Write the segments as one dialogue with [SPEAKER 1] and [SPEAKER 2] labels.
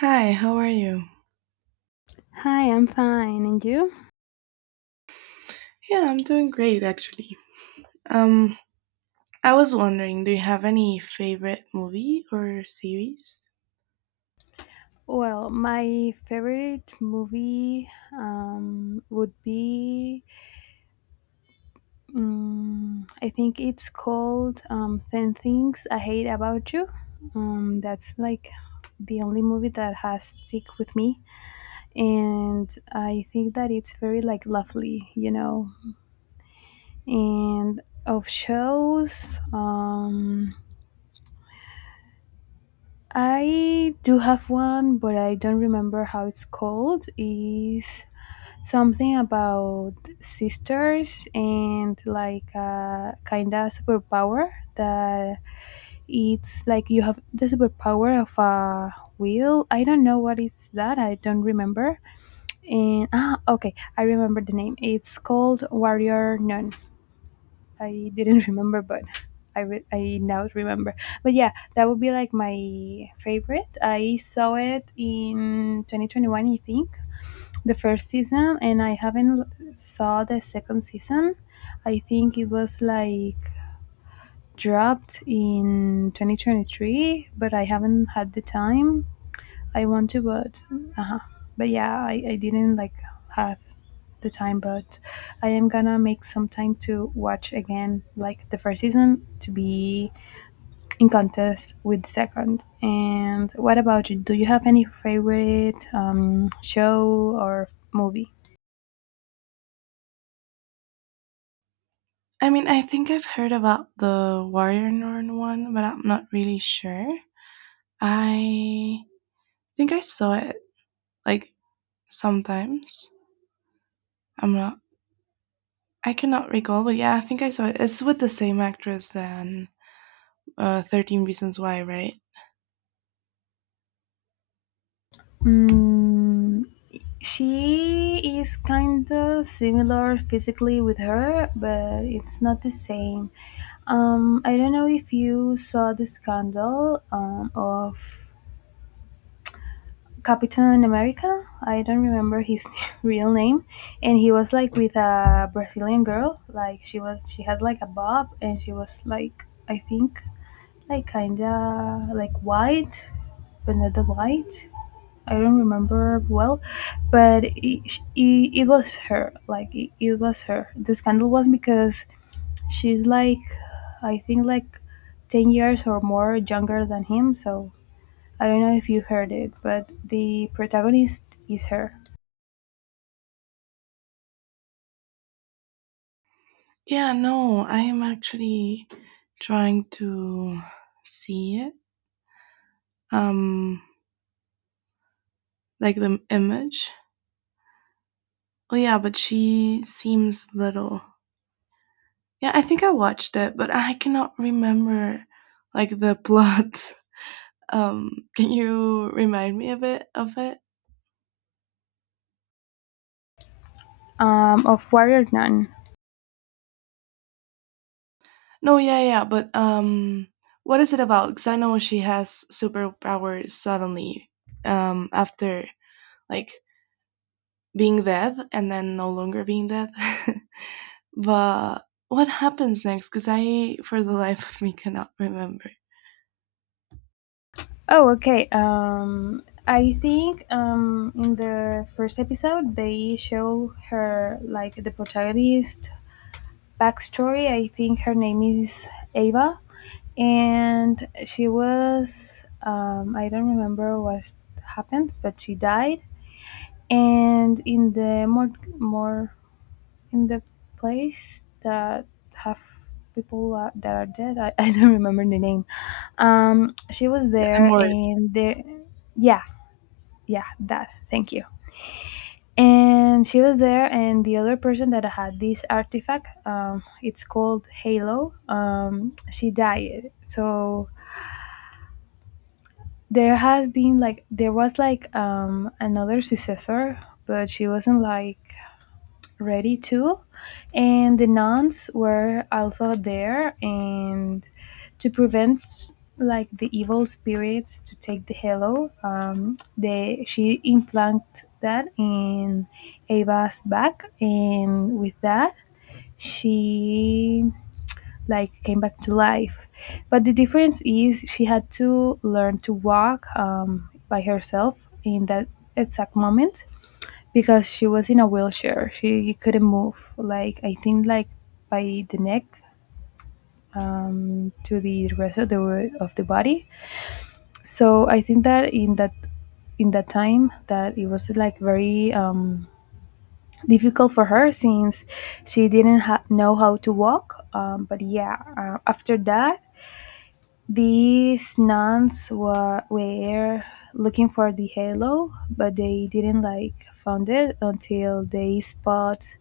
[SPEAKER 1] Hi, how are you?
[SPEAKER 2] Hi, I'm fine. And you?
[SPEAKER 1] Yeah, I'm doing great actually. Um, I was wondering, do you have any favorite movie or series?
[SPEAKER 2] Well, my favorite movie would be, I think it's called 10 Things I Hate About You. That's like the only movie that has stick with me. And I think that it's very like lovely. And of shows, I do have one, but I don't remember how it's called. Is something about sisters and like a kind of superpower that it's like you have the superpower of a wheel. I don't know what is that. I don't remember. And okay, I remember the name. It's called Warrior Nun. I didn't remember, but. I now remember, but yeah, that would be like my favorite. I saw it in 2021, I think, the first season, and I haven't saw the second season. I think it was like dropped in 2023, but I haven't had the time. I want to, but uh-huh. But yeah, I didn't like have the time, but I am gonna make some time to watch again, like the first season, to be in contest with the second. And what about you? Do you have any favorite show or movie?
[SPEAKER 1] I mean, I think I've heard about the Warrior Nun one, but I'm not really sure. I think I saw it like sometimes. I'm not. I cannot recall, but yeah, I think I saw it. It's with the same actress than 13 Reasons Why, right?
[SPEAKER 2] Mm, she is kind of similar physically with her, but it's not the same. I don't know if you saw the scandal of Captain America. I don't remember his real name, and he was like with a Brazilian girl. Like she had like a bob, and she was like, I think, like kinda like white, but not that white. I don't remember well, but it was her. Like it was her. The scandal was because she's like, I think, like 10 years or more younger than him. So I don't know if you heard it, but the protagonist is her.
[SPEAKER 1] Yeah, no, I am actually trying to see it. Um, like the image. Oh yeah, but she seems little. Yeah, I think I watched it, but I cannot remember like the plot. Can you remind me a bit of it?
[SPEAKER 2] Of Warrior Nun.
[SPEAKER 1] No, yeah, yeah, but what is it about? Because I know she has superpowers suddenly, after like being dead and then no longer being dead. But what happens next? Because for the life of me, cannot remember.
[SPEAKER 2] Oh, okay. I think in the first episode they show her like the protagonist backstory. I think her name is Ava, and she was, I don't remember what happened, but she died. And in the more, more in the place that have people, that are dead. I, I don't remember the name. She was
[SPEAKER 1] I'm
[SPEAKER 2] there,
[SPEAKER 1] more
[SPEAKER 2] and the, yeah, yeah, that, thank you, and she was there, and the other person that had this artifact, it's called halo, she died. So there has been like, there was like, another successor, but she wasn't like ready to, and the nuns were also there and to prevent like the evil spirits to take the halo. They She implanted that in Ava's back, and with that she like came back to life. But the difference is she had to learn to walk, by herself, in that exact moment, because she was in a wheelchair. She couldn't move. Like, I think like by the neck, to the rest of the body. So I think that in that time, that it was like very, difficult for her since she didn't know how to walk. But yeah, after that, these nuns were looking for the halo, but they didn't like found it until they spot,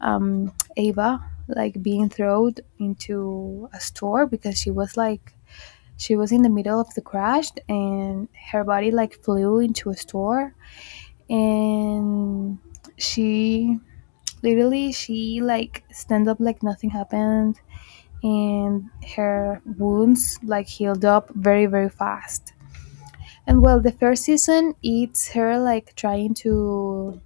[SPEAKER 2] Ava like being thrown into a store, because she was in the middle of the crash, and her body like flew into a store, and she literally, she like stand up like nothing happened, and her wounds like healed up very very fast. And well, the first season, it's her like trying to,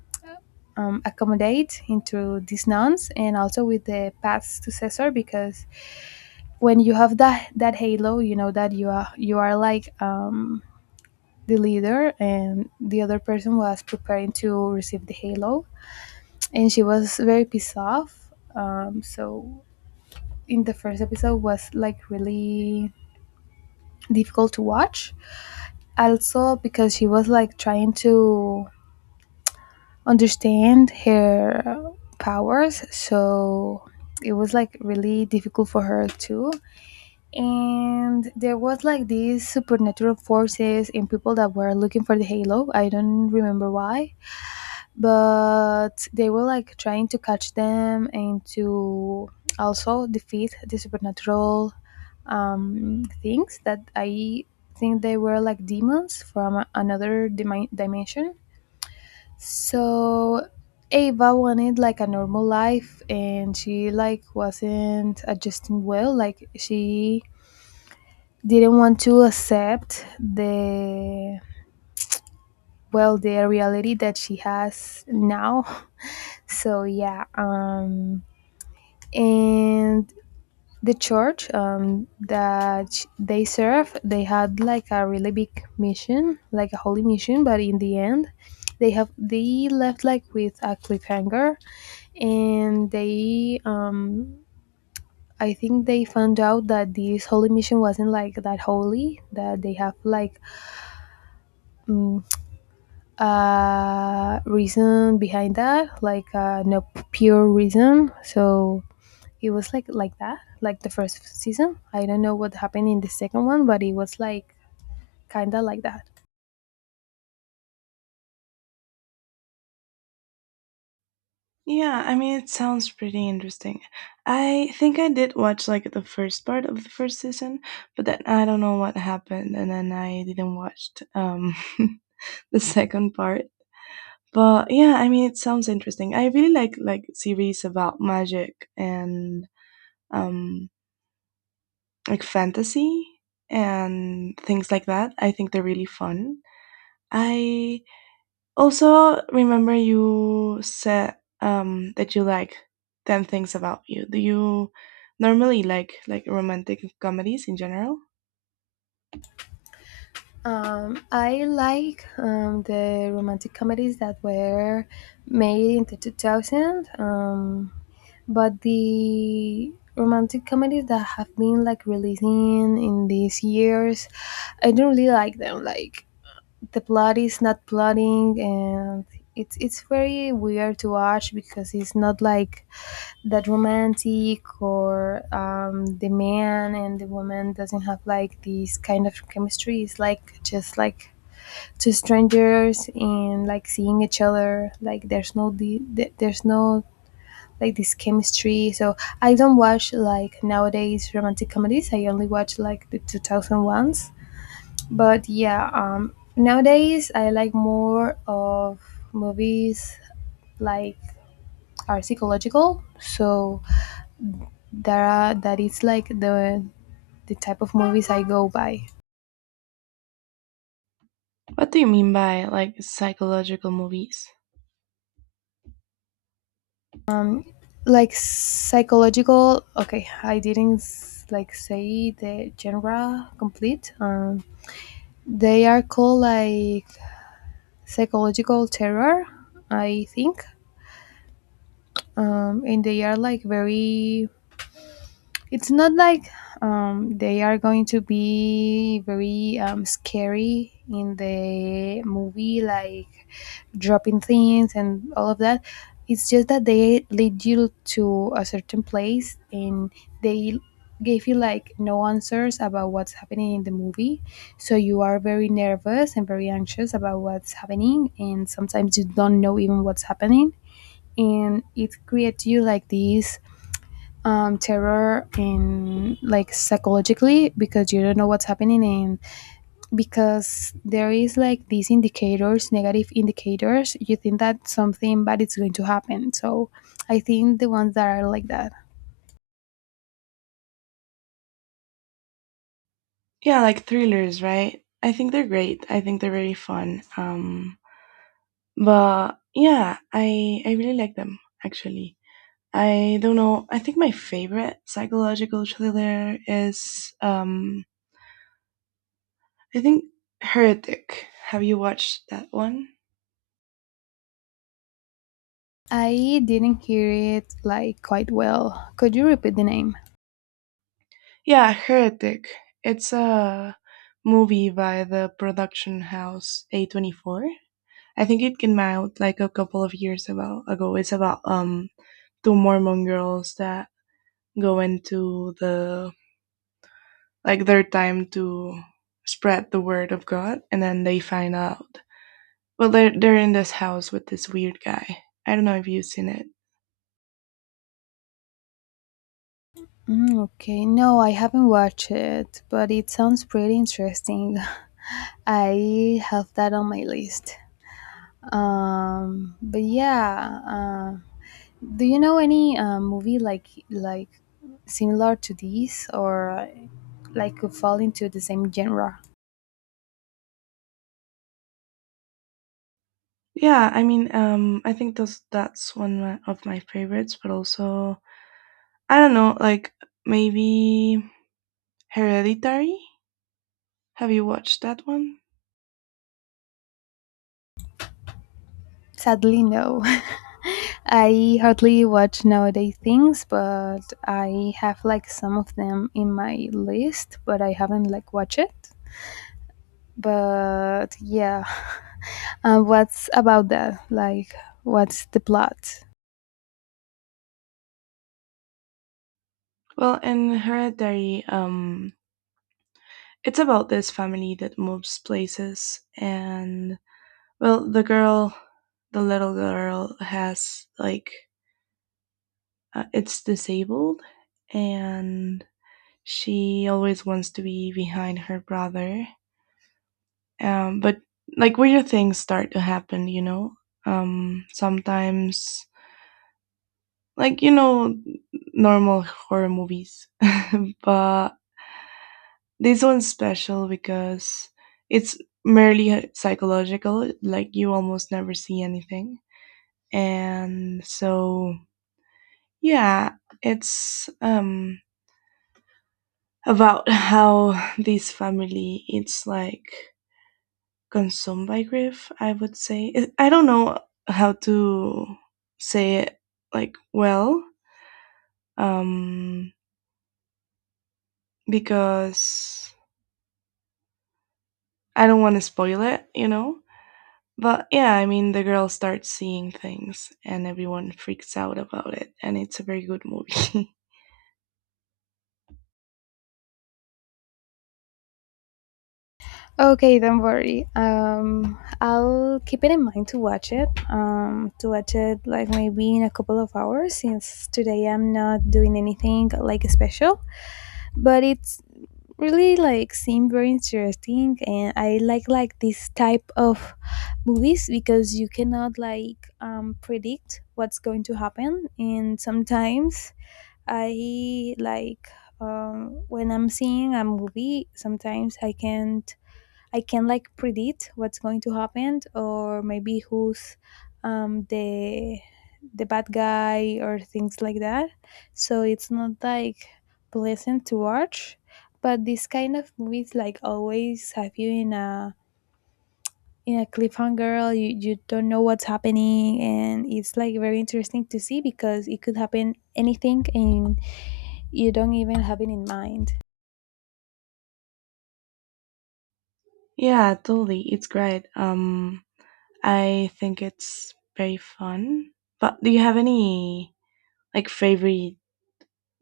[SPEAKER 2] accommodate into these nuns, and also with the paths to Caesar, because when you have that halo, you know that you are like, the leader, and the other person was preparing to receive the halo, and she was very pissed off. So in the first episode was like really difficult to watch, also because she was like trying to understand her powers, so it was like really difficult for her too. And there was like these supernatural forces and people that were looking for the halo. I don't remember why, but they were like trying to catch them, and to also defeat the supernatural, things that I think they were like demons from another dimension. So Ava wanted like a normal life, and she like wasn't adjusting well. Like, she didn't want to accept the, well, the reality that she has now. So yeah, and the church, that they serve, they had like a really big mission, like a holy mission, but in the end they left like with a cliffhanger. And they, I think they found out that this holy mission wasn't like that holy, that they have like, mm, a reason behind that, like, no pure reason. So it was like, that. Like, the first season, I don't know what happened in the second one, but it was like kind of like that.
[SPEAKER 1] Yeah, I mean, it sounds pretty interesting. I think I did watch like the first part of the first season, but then I don't know what happened, and then I didn't watch the second part. But yeah, I mean, it sounds interesting. I really like series about magic and um like fantasy and things like that. I think they're really fun. I Also, remember you said that you like ten things about you. Do you normally like romantic comedies in general?
[SPEAKER 2] I like, the romantic comedies that were made in the 2000. But the romantic comedies that have been like releasing in these years, I don't really like them. Like, the plot is not plotting, and it's very weird to watch, because it's not like that romantic, or, the man and the woman doesn't have like this kind of chemistry. It's like just like two strangers and like seeing each other. Like, there's no like this chemistry. So I don't watch like nowadays romantic comedies. I only watch like the 2000 ones. But yeah, nowadays I like more of movies like are psychological. So there are that is like the type of movies I go by.
[SPEAKER 1] What do you mean by like psychological movies?
[SPEAKER 2] Like, psychological. Okay, I didn't like say the genre complete. They are called like psychological terror, I think. And they are like very, it's not like they are going to be very, scary in the movie, like dropping things and all of that. It's just that they lead you to a certain place, and they gave you like no answers about what's happening in the movie. So you are very nervous and very anxious about what's happening, and sometimes you don't know even what's happening, and it creates you like this, terror, and like psychologically, because you don't know what's happening, and because there is like these indicators, negative indicators, you think that something bad is going to happen. So I think the ones that are like that.
[SPEAKER 1] Yeah, like thrillers, right? I think they're great. I think they're very fun. But yeah, I really like them actually. I don't know. I think my favorite psychological thriller is I think Heretic. Have you watched that one?
[SPEAKER 2] I didn't hear it like quite well. Could you repeat the name?
[SPEAKER 1] Yeah, Heretic. It's a movie by the production house A24. I think it came out like a couple of years about ago. It's about two Mormon girls that go into the like their time to spread the word of God, and then they find out. Well, they're in this house with this weird guy. I don't know if you've seen it.
[SPEAKER 2] Mm, okay, no, I haven't watched it, but it sounds pretty interesting. I have that on my list. But yeah, do you know any movie like, similar to this, or like, could fall into the same genre?
[SPEAKER 1] Yeah, I mean, I think those that's one of my favorites, but also I don't know, like maybe Hereditary. Have you watched that one?
[SPEAKER 2] Sadly, no. I hardly watch nowadays things, but I have like some of them in my list, but I haven't like watched it. But yeah, what's about that? Like, what's the plot?
[SPEAKER 1] Well, in Hereditary, it's about this family that moves places, and well, the girl, the little girl, has like it's disabled and she always wants to be behind her brother. But like weird things start to happen, you know. Sometimes like you know normal horror movies, but this one's special because it's merely psychological. Like you almost never see anything, and so yeah, it's about how this family it's like consumed by grief, I would say. I don't know how to say it like well um because I don't want to spoil it, you know. But yeah, I mean, the girl starts seeing things and everyone freaks out about it, and it's a very good movie.
[SPEAKER 2] Okay, don't worry. I'll keep it in mind to watch it. To watch it like maybe in a couple of hours, since today I'm not doing anything like special. But it's really like seem very interesting, and I like, this type of movies, because you cannot like, predict what's going to happen, and sometimes I like, when I'm seeing a movie sometimes I can't I can like predict what's going to happen, or maybe who's, the bad guy, or things like that. So it's not like pleasant to watch. But this kind of movies like always have you in a, cliffhanger. You don't know what's happening, and it's like very interesting to see, because it could happen anything, and you don't even have it in mind.
[SPEAKER 1] Yeah, totally, it's great. I think it's very fun. But do you have any like favorite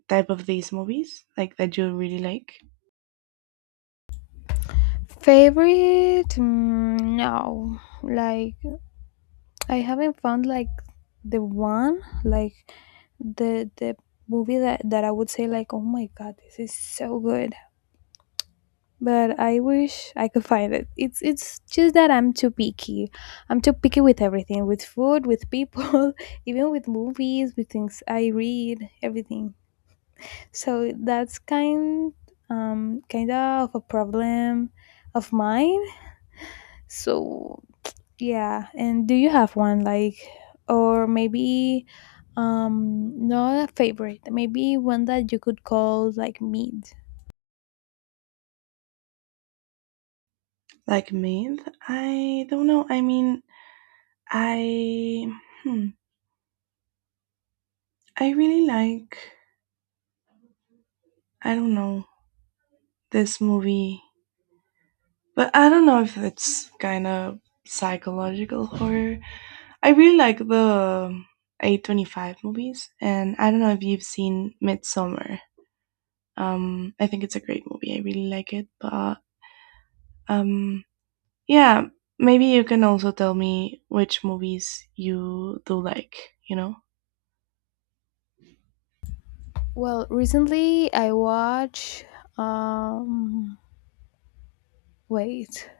[SPEAKER 1] type of these movies like that you really like?
[SPEAKER 2] Favorite? Mm, no, like, I haven't found like the one, like, the movie that I would say like, oh my god, this is so good. But I wish I could find it. It's just that I'm too picky. I'm too picky with everything, with food, with people, even with movies, with things I read, everything. So that's kind of a problem of mine. So yeah, and do you have one like, or maybe, not a favorite, maybe one that you could call like mid?
[SPEAKER 1] Like me, I don't know. I mean, I hmm, I really like I don't know this movie, but I don't know if it's kind of psychological horror. I really like the A25 movies, and I don't know if you've seen Midsummer. I think it's a great movie. I really like it, but Um, yeah, maybe you can also tell me which movies you do like, you know?
[SPEAKER 2] Well, recently I watched, um, wait,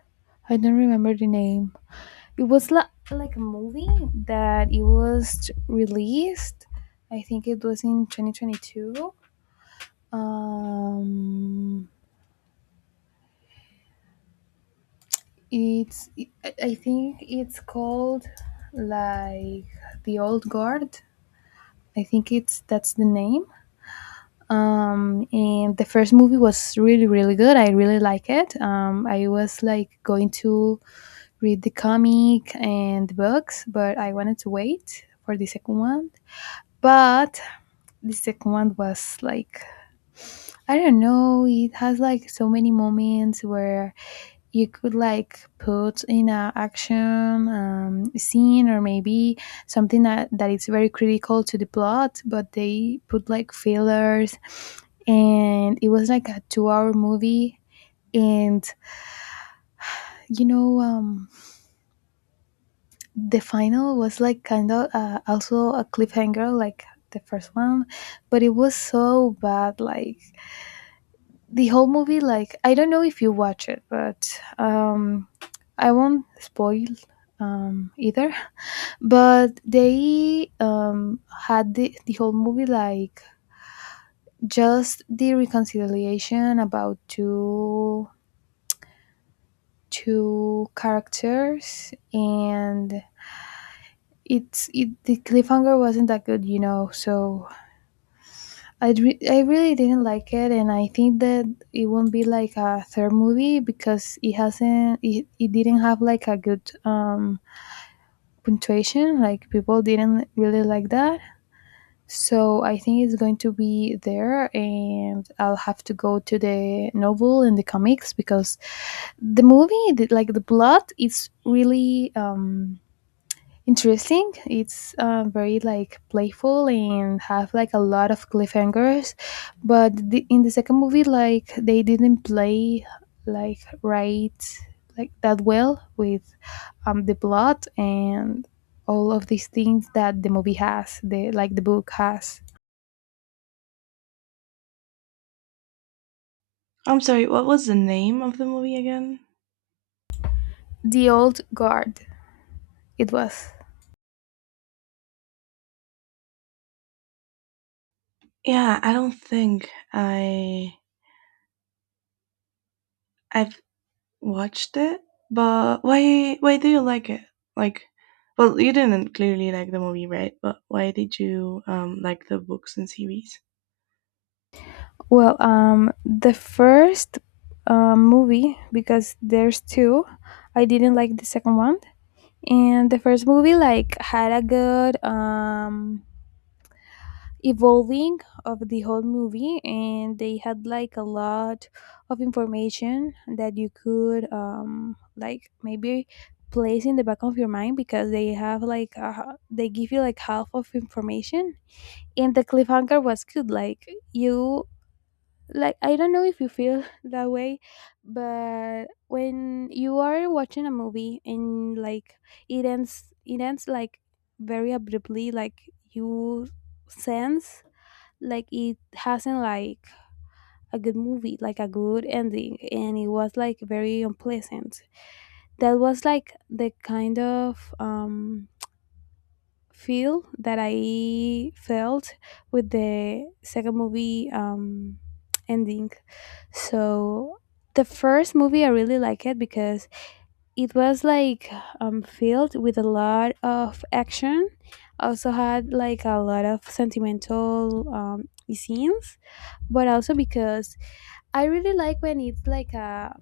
[SPEAKER 2] I don't remember the name. It was like a movie that it was released. I think it was in 2022. Um, It's I think it's called like the Old Guard. I think it's that's the name. And the first movie was really really good. I really like it. I was like going to read the comic and the books, but I wanted to wait for the second one. But the second one was like, I don't know. It has like so many moments where you could like put in a action scene, or maybe something that is very critical to the plot, but they put like fillers, and it was like a 2 hour movie and you know um, the final was like kind of also a cliffhanger like the first one, but it was so bad. Like the whole movie, like I don't know if you watch it, but I won't spoil either. But they had the whole movie like just the reconciliation about two characters. And the cliffhanger wasn't that good, so I really didn't like it. And I think that it won't be like a third movie, because it hasn't it, it didn't have like a good punctuation. Like people didn't really like that. So I think it's going to be there, and I'll have to go to the novel and the comics, because the movie, like the plot, is really interesting. It's very like playful and have like a lot of cliffhangers. But in the second movie, like they didn't play like right like that well with the plot and all of these things that the movie has, the like the book has.
[SPEAKER 1] I'm sorry, what was the name of the movie again?
[SPEAKER 2] The Old Guard. It was.
[SPEAKER 1] Yeah, I don't think I've watched it, but why do you like it? Like well, you didn't clearly like the movie, right? But why did you like the books and series?
[SPEAKER 2] Well, the first movie, because there's two. I didn't like the second one, and the first movie like had a good evolving of the whole movie, and they had like a lot of information that you could like maybe place in the back of your mind, because they have like they give you like half of information, and the cliffhanger was good. Like you, like I don't know if you feel that way, but when you are watching a movie and like it ends like very abruptly, like you sense like it hasn't like a good movie, like a good ending, and it was like very unpleasant. That was like the kind of feel that I felt with the second movie ending. So the first movie I really like it, because it was like filled with a lot of action. Also had like a lot of sentimental scenes, but also because I really like when it's like a,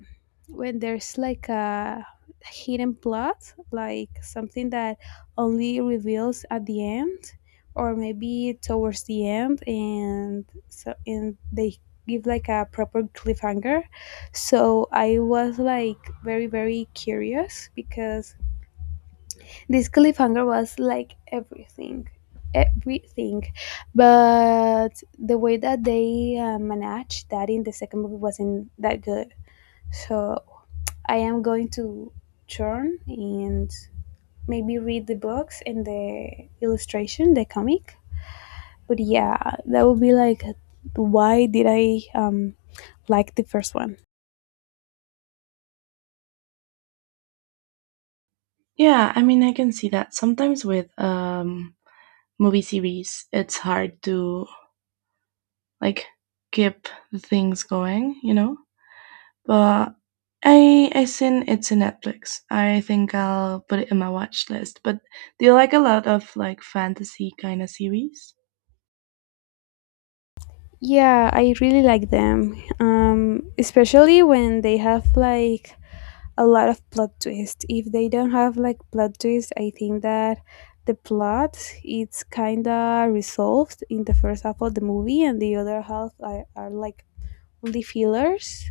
[SPEAKER 2] when there's like a hidden plot, like something that only reveals at the end, or maybe towards the end, and so and they give like a proper cliffhanger. So I was like very curious, because this cliffhanger was like everything, but the way that they managed that in the second movie wasn't that good, so I am going to turn and maybe read the books and the illustration, the comic. But yeah, that would be like why did I like the first one?
[SPEAKER 1] Yeah, I mean, I can see that. Sometimes with movie series, it's hard to like keep the things going, you know. But I seen it's in Netflix. I think I'll put it in my watch list. But do you like a lot of like fantasy kind of series?
[SPEAKER 2] Yeah, I really like them, especially when they have like a lot of plot twist. If they don't have like plot twist, I think that the plot it's kind of resolved in the first half of the movie, and the other half are like only fillers.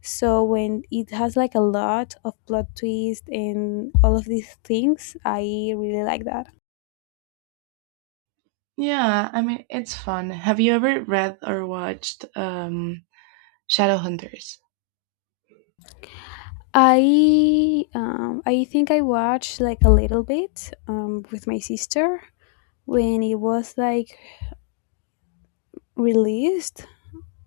[SPEAKER 2] So when it has like a lot of plot twist and all of these things, I really like that.
[SPEAKER 1] Yeah, I mean it's fun. Have you ever read or watched Shadowhunters?
[SPEAKER 2] I think I watched like a little bit with my sister when it was like released,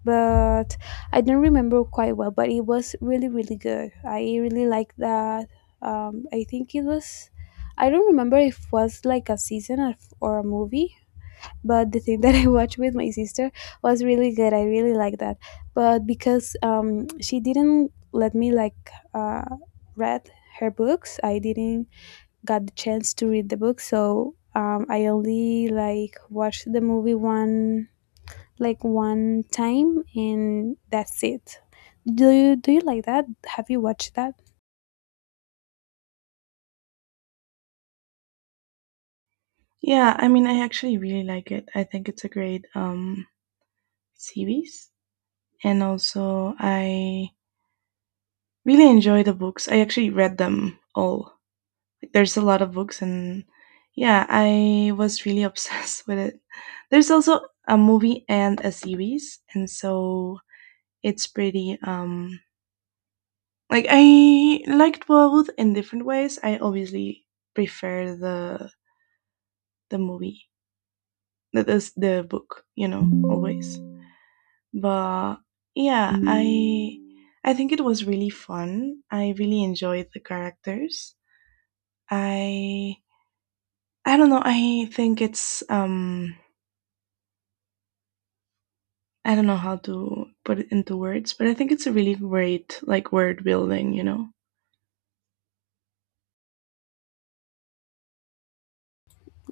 [SPEAKER 2] but I don't remember quite well. But it was really really good. I really like that. I think it was. I don't remember if it was like a season of, or a movie, but the thing that I watched with my sister was really good. I really like that. But because she didn't let me like uh, read her books, I didn't got the chance to read the book. So I only like watched the movie one, like one time, and that's it. Do you like that? Have you watched that?
[SPEAKER 1] Yeah, I mean I actually really like it. I think it's a great series. And also I really enjoy the books. I actually read them all. There's a lot of books, and yeah, I was really obsessed with it. There's also a movie and a series, and so it's pretty like I liked both in different ways. I obviously prefer the movie, the book, you know, always. But yeah, I think it was really fun. I really enjoyed the characters. I I don't know. I think it's I don't know how to put it into words, but I think it's a really great like word building, you know.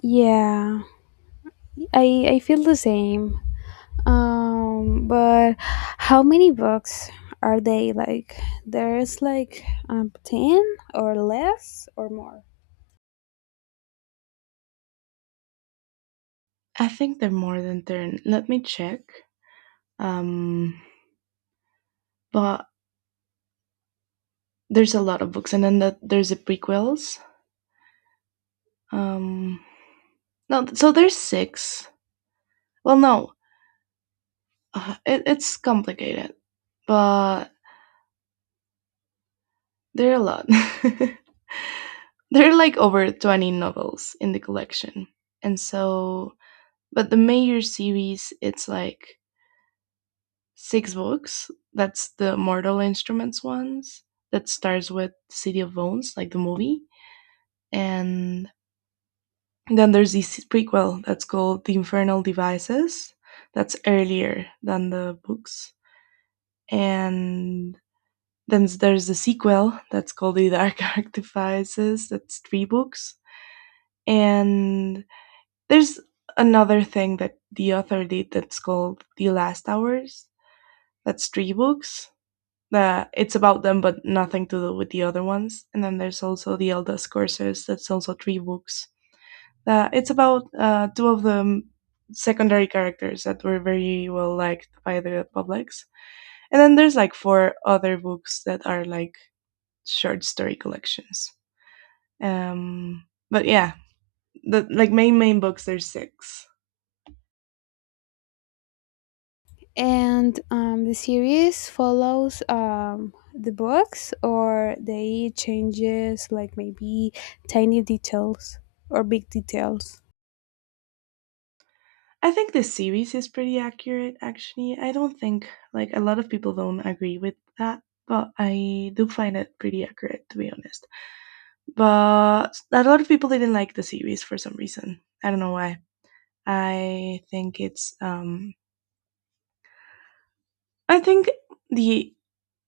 [SPEAKER 2] Yeah, I feel the same. But how many books are they like? There's like 10 or less or more.
[SPEAKER 1] I think they're more than 10. Let me check. Um but there's a lot of books and then there's the prequels. Um no, so there's 6. Well, no. It's complicated, but there are a lot. There are like over 20 novels in the collection. And so, but the major series, it's like six books. That's the Mortal Instruments ones that starts with City of Bones, like the movie. And then there's this prequel that's called The Infernal Devices. That's earlier than the books. And then there's the sequel that's called The Dark Artifices. That's three books. And There's another thing that the author did that's called The Last Hours. That's three books. That it's about them, but nothing to do with the other ones. And then there's also The Eldest Courses. That's also three books. It's about two of the secondary characters that were very well liked by the publics. And then there's like four other books that are like short story collections. But yeah, the like main books there's six.
[SPEAKER 2] And the series follows the books, or they changes like maybe tiny details or big details.
[SPEAKER 1] I think this series is pretty accurate, actually. I don't think, like, a lot of people don't agree with that, but I do find it pretty accurate, to be honest. But a lot of people didn't like the series for some reason. I don't know why. I think it's, I think the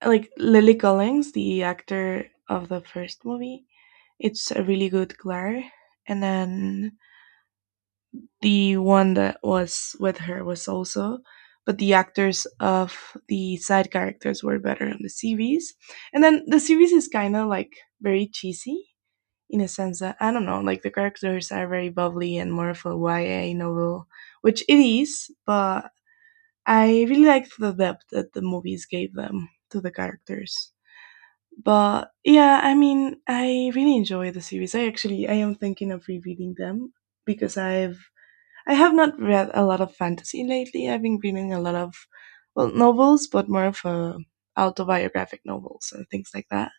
[SPEAKER 1] like Lily Collins, the actor of the first movie, it's a really good Claire. And then the one that was with her was also, but the actors of the side characters were better on the series. And then the series is kind of like very cheesy in a sense that I don't know, like the characters are very bubbly and more of a YA novel, which it is, but I really liked the depth that the movies gave them to the characters. But yeah, I mean, I really enjoy the series. I actually I am thinking of rereading them because I have not read a lot of fantasy lately. I've been reading a lot of well novels, but more of autobiographic novels and things like that.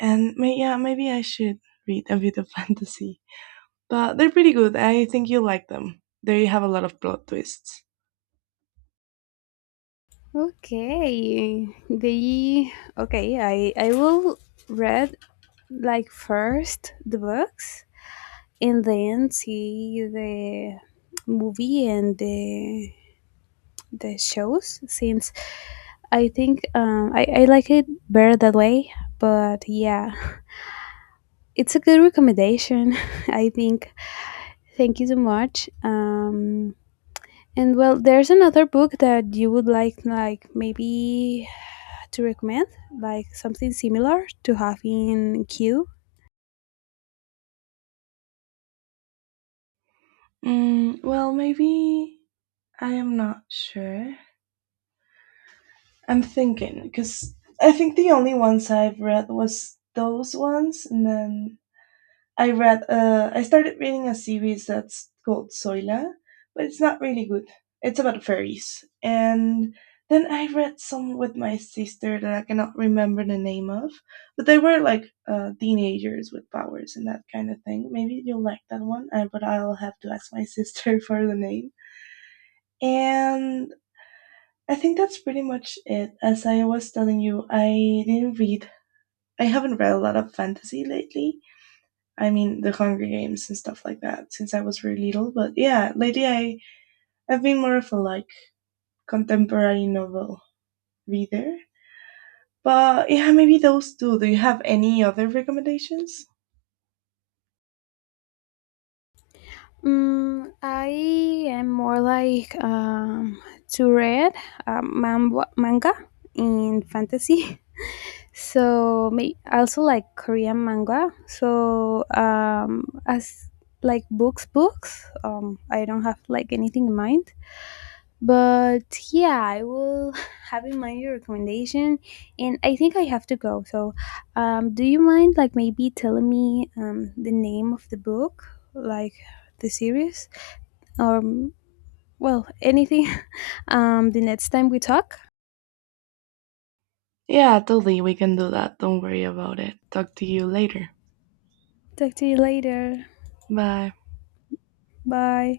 [SPEAKER 1] And yeah, maybe I should read a bit of fantasy. But they're pretty good. I think you'll like them. They have a lot of plot twists.
[SPEAKER 2] Okay, they okay. I will read like first the books, and then see the movie and the shows, since I think I like it better that way. But yeah, it's a good recommendation, I think. Thank you so much. And well, there's another book that you would like maybe to recommend, like something similar to having queue.
[SPEAKER 1] Mm, well, maybe I am not sure. I'm thinking because I think the only ones I've read was those ones, and then I read I started reading a series that's called Soila, but it's not really good. It's about fairies. And then I read some with my sister that I cannot remember the name of, but they were like teenagers with powers and that kind of thing. Maybe you'll like that one, but I'll have to ask my sister for the name. And I think that's pretty much it. As I was telling you, I didn't read. I haven't read a lot of fantasy lately. I mean, the Hunger Games and stuff like that since I was really little. But yeah, I've been more of a like contemporary novel reader. But yeah, maybe those two. Do you have any other recommendations?
[SPEAKER 2] Mm, I am more like to read manga in fantasy. So may also like Korean manga. So as like books, books. I don't have like anything in mind. But yeah, I will have in mind your recommendation, and I think I have to go. So, do you mind like maybe telling me the name of the book, like the series? Or mm, well anything the next time we talk.
[SPEAKER 1] Yeah, totally. We can do that. Don't worry about it. Talk to you later.
[SPEAKER 2] Talk to you later.
[SPEAKER 1] Bye.
[SPEAKER 2] Bye.